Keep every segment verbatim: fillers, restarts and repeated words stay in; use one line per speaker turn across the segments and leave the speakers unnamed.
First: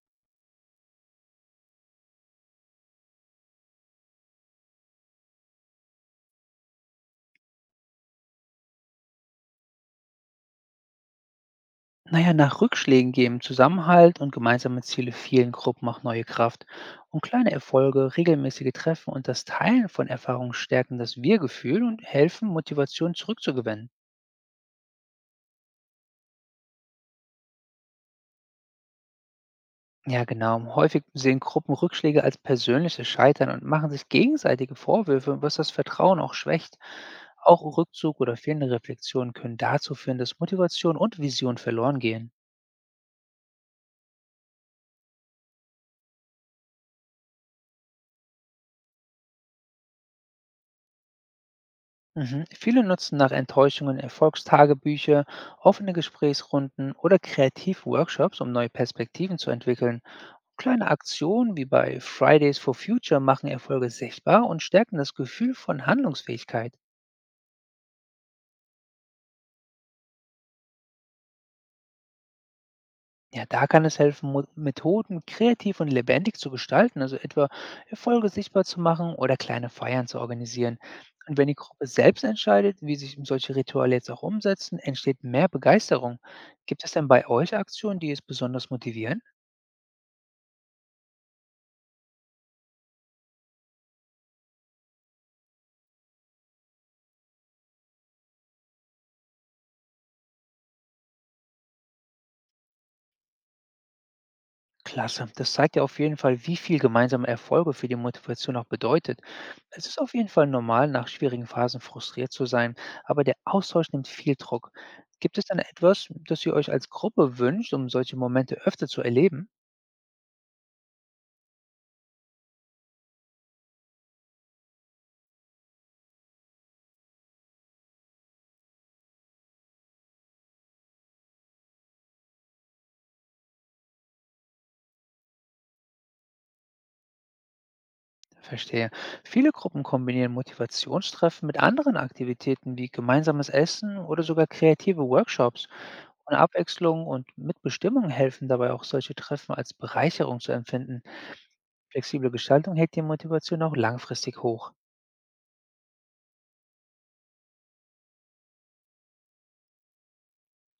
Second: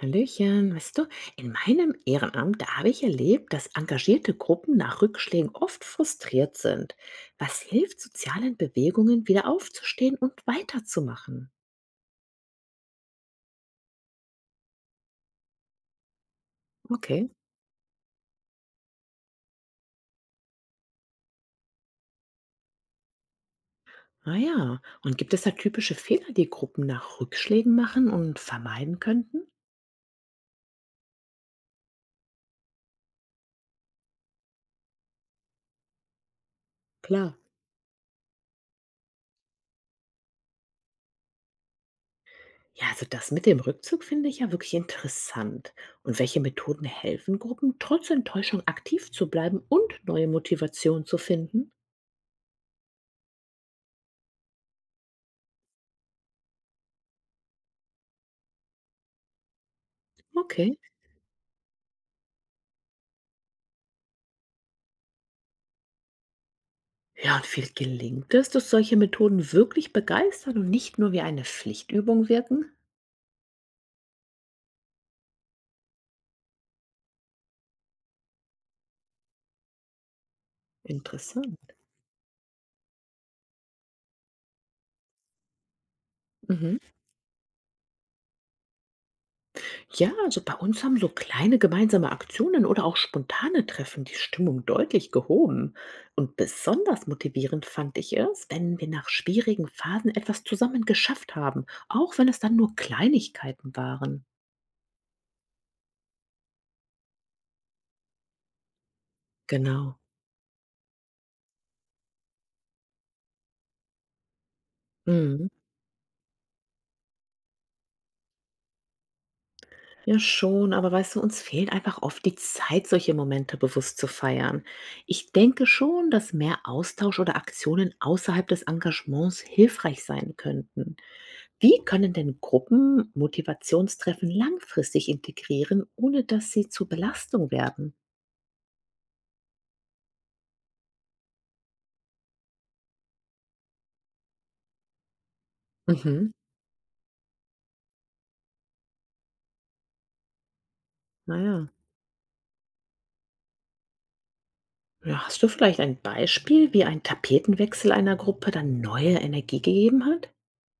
Hallöchen, weißt du, in meinem Ehrenamt, da habe ich erlebt, dass engagierte Gruppen nach Rückschlägen oft frustriert sind. Was hilft sozialen Bewegungen, wieder aufzustehen und weiterzumachen?
Naja, nach Rückschlägen geben Zusammenhalt und gemeinsame Ziele vielen Gruppen auch neue Kraft. Und
Okay.
kleine Erfolge, regelmäßige Treffen und das Teilen von Erfahrungen stärken das Wir-Gefühl und helfen, Motivation zurückzugewinnen.
Ah ja, und gibt es da typische Fehler, die Gruppen nach Rückschlägen machen und vermeiden könnten?
Ja, genau. Häufig sehen Gruppen Rückschläge als persönliches Scheitern und machen sich gegenseitige Vorwürfe, was das Vertrauen auch schwächt.
Klar.
Auch Rückzug oder fehlende Reflexionen können dazu führen, dass Motivation und Vision verloren gehen.
Ja, also das mit dem Rückzug finde ich ja wirklich interessant. Und welche Methoden helfen Gruppen, trotz Enttäuschung aktiv zu bleiben und neue Motivation zu finden?
Mhm. Viele nutzen nach Enttäuschungen Erfolgstagebücher, offene Gesprächsrunden oder Kreativworkshops, um neue Perspektiven zu entwickeln.
Okay.
Kleine Aktionen wie bei Fridays for Future machen Erfolge sichtbar und stärken das Gefühl von Handlungsfähigkeit.
Ja, und viel gelingt es, dass solche Methoden wirklich begeistern und nicht nur wie eine Pflichtübung wirken?
Ja, da kann es helfen, Mo Methoden kreativ und lebendig zu gestalten, also etwa Erfolge sichtbar zu machen oder kleine Feiern zu organisieren. Und wenn die
Interessant.
Gruppe selbst entscheidet, wie sich solche Rituale jetzt auch umsetzen, entsteht mehr Begeisterung.
Mhm.
Gibt es denn bei euch Aktionen, die es besonders motivieren?
Ja, also bei uns haben so kleine gemeinsame Aktionen oder auch spontane Treffen die Stimmung deutlich gehoben. Und besonders motivierend fand ich es, wenn wir nach schwierigen Phasen etwas zusammen geschafft haben, auch wenn es dann nur Kleinigkeiten waren.
Klasse, das zeigt ja auf jeden Fall, wie viel gemeinsame Erfolge für die Motivation auch bedeutet. Es
Genau.
ist auf jeden Fall normal, nach schwierigen Phasen frustriert zu sein, aber der Austausch nimmt viel Druck. Gibt es
Mhm.
dann etwas, das ihr euch als Gruppe wünscht, um solche Momente öfter zu erleben?
Ja, schon, aber weißt du, uns fehlt einfach oft die Zeit, solche Momente bewusst zu feiern. Ich denke schon, dass mehr Austausch oder Aktionen außerhalb des Engagements hilfreich sein könnten. Wie können denn Gruppen Motivationstreffen langfristig integrieren, ohne dass sie zur Belastung werden?
Verstehe. Viele Gruppen kombinieren Motivationstreffen mit anderen Aktivitäten wie gemeinsames Essen oder sogar kreative Workshops.
Mhm,
Und Abwechslung und Mitbestimmung helfen dabei auch, solche Treffen als Bereicherung zu empfinden.
naja.
Flexible Gestaltung hält die Motivation auch langfristig hoch.
Ja, hast du vielleicht ein Beispiel, wie ein Tapetenwechsel einer Gruppe dann neue Energie gegeben hat?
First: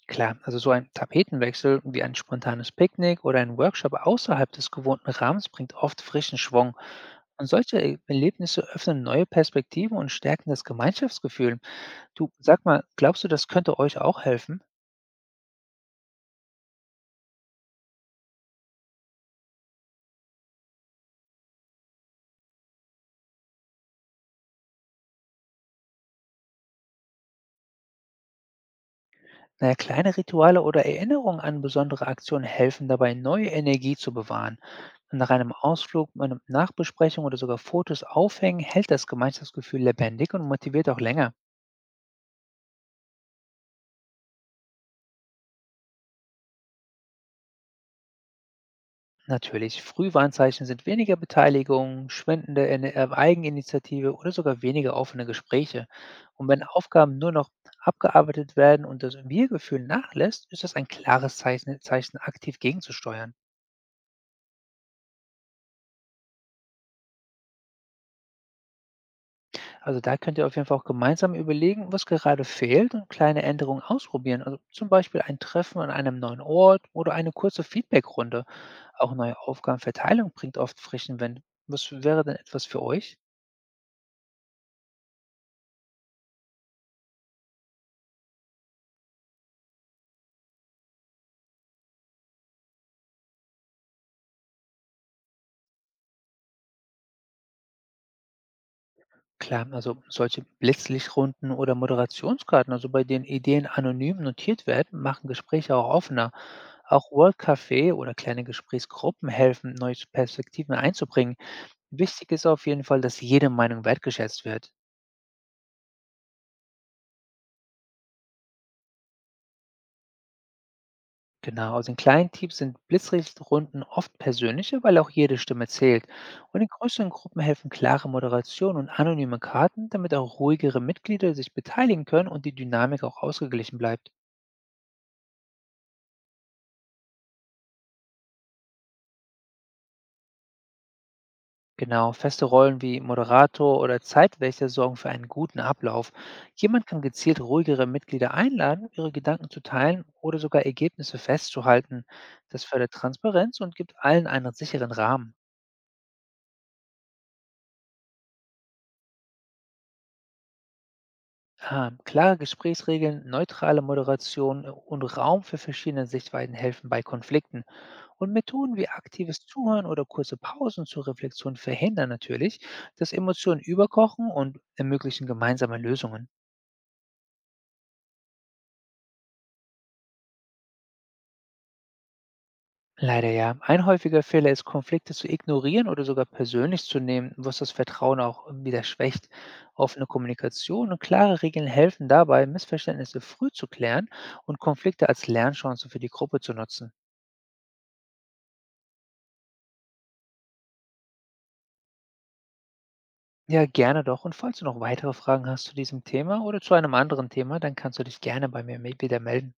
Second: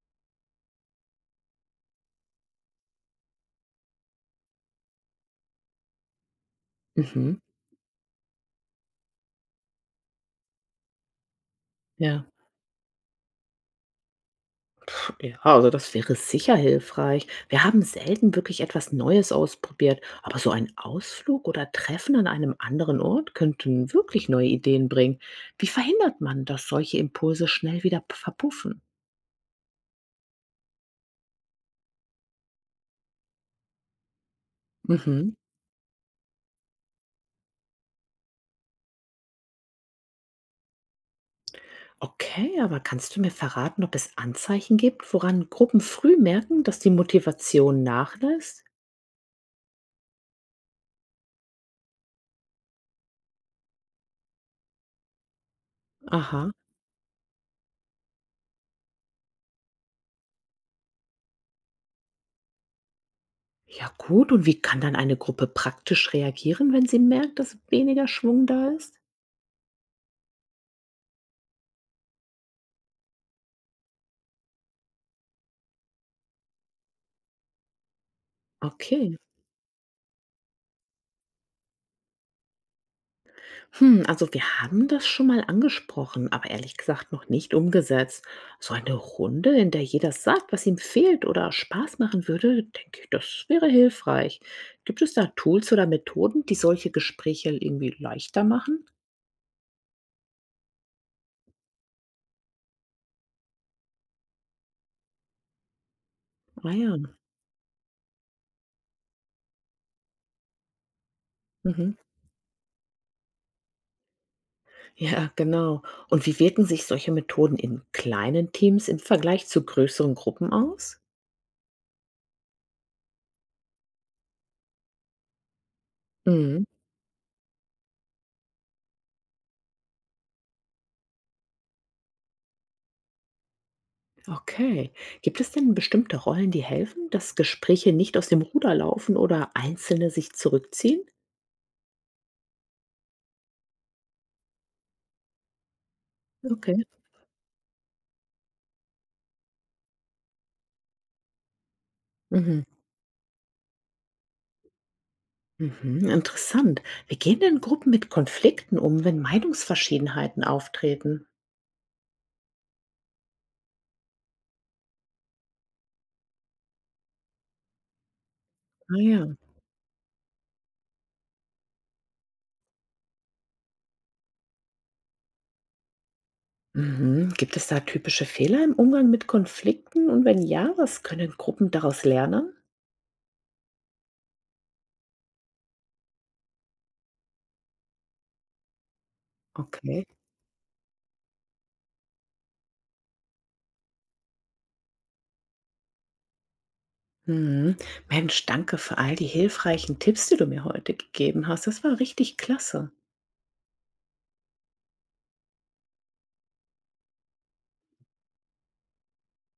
Klar, also so ein Tapetenwechsel wie ein spontanes Picknick oder ein Workshop außerhalb des gewohnten Rahmens bringt oft frischen Schwung.
Mhm,
Und solche E- Erlebnisse öffnen neue Perspektiven und stärken das Gemeinschaftsgefühl.
ja.
Du, sag mal, glaubst du, das könnte euch auch helfen?
Ja, also das wäre sicher hilfreich. Wir haben selten wirklich etwas Neues ausprobiert, aber so ein Ausflug oder Treffen an einem anderen Ort könnten wirklich neue Ideen bringen. Wie verhindert man, dass solche Impulse schnell wieder p- verpuffen?
Naja, kleine Rituale oder Erinnerungen an besondere Aktionen helfen dabei, neue Energie zu bewahren. Und nach
Mhm.
einem Ausflug, einer Nachbesprechung oder sogar Fotos aufhängen, hält das Gemeinschaftsgefühl lebendig und motiviert auch länger.
Okay, aber kannst du mir verraten, ob es Anzeichen gibt, woran Gruppen früh merken, dass die Motivation nachlässt?
Natürlich, Frühwarnzeichen sind weniger Beteiligung, schwindende Ene- äh, Eigeninitiative oder sogar weniger offene Gespräche. Und
Aha.
wenn Aufgaben nur noch abgearbeitet werden und das Wir-Gefühl nachlässt, ist das ein klares Zeichen, Zeichen aktiv gegenzusteuern.
Ja gut, und wie kann dann eine Gruppe praktisch reagieren, wenn sie merkt, dass weniger Schwung da ist?
Also da könnt ihr auf jeden Fall auch gemeinsam überlegen, was gerade fehlt und kleine Änderungen ausprobieren. Also zum Beispiel ein Treffen an einem neuen Ort oder eine kurze Feedbackrunde. Auch
Okay.
neue Aufgabenverteilung bringt oft frischen Wind. Was wäre denn etwas für euch?
Hm, also wir haben das schon mal angesprochen, aber ehrlich gesagt noch nicht umgesetzt. So eine Runde, in der jeder sagt, was ihm fehlt oder Spaß machen würde, denke ich, das wäre hilfreich. Gibt es da Tools oder Methoden, die solche Gespräche irgendwie leichter machen?
Klar, also solche Blitzlichtrunden oder Moderationskarten, also bei denen Ideen anonym notiert werden, machen Gespräche auch offener.
Ah ja.
Auch World Café oder kleine Gesprächsgruppen helfen, neue Perspektiven einzubringen.
Mhm.
Wichtig ist auf jeden Fall, dass jede Meinung wertgeschätzt wird.
Ja, genau. Und wie wirken sich solche Methoden in kleinen Teams im Vergleich zu größeren Gruppen aus?
Genau, also in kleinen Teams sind Blitzlichtrunden oft persönlicher, weil auch jede Stimme zählt. Und
Mhm.
in größeren Gruppen helfen klare Moderation und anonyme Karten, damit auch ruhigere Mitglieder sich beteiligen können und die Dynamik auch ausgeglichen bleibt.
Okay. Gibt es denn bestimmte Rollen, die helfen, dass Gespräche nicht aus dem Ruder laufen oder Einzelne sich zurückziehen?
Genau, feste Rollen wie Moderator oder Zeitwächter sorgen für einen guten Ablauf.
Okay.
Jemand kann gezielt ruhigere Mitglieder einladen, ihre Gedanken zu teilen oder sogar Ergebnisse festzuhalten.
Mhm.
Das fördert Transparenz und gibt allen einen sicheren Rahmen.
Mhm. Interessant. Wie gehen denn Gruppen mit Konflikten um, wenn Meinungsverschiedenheiten auftreten?
Ah, klare Gesprächsregeln, neutrale Moderation äh, und Raum für verschiedene Sichtweisen helfen bei Konflikten. Und Methoden wie
Ah ja.
aktives Zuhören oder kurze Pausen zur Reflexion verhindern natürlich, dass Emotionen überkochen und ermöglichen gemeinsame Lösungen.
Mhm. Gibt es da typische Fehler im Umgang mit Konflikten? Und wenn ja, was können Gruppen daraus lernen?
Leider ja. Ein häufiger Fehler ist, Konflikte zu ignorieren oder sogar persönlich zu nehmen, was das Vertrauen auch wieder schwächt.
Okay.
Offene Kommunikation und klare Regeln helfen dabei, Missverständnisse früh zu klären und Konflikte als Lernchance für die Gruppe zu nutzen.
Mhm. Mensch, danke für all die hilfreichen Tipps, die du mir heute gegeben hast. Das war richtig klasse.
Ja, gerne doch. Und falls du noch weitere Fragen hast zu diesem Thema oder zu einem anderen Thema, dann kannst du dich gerne bei mir me- wieder melden.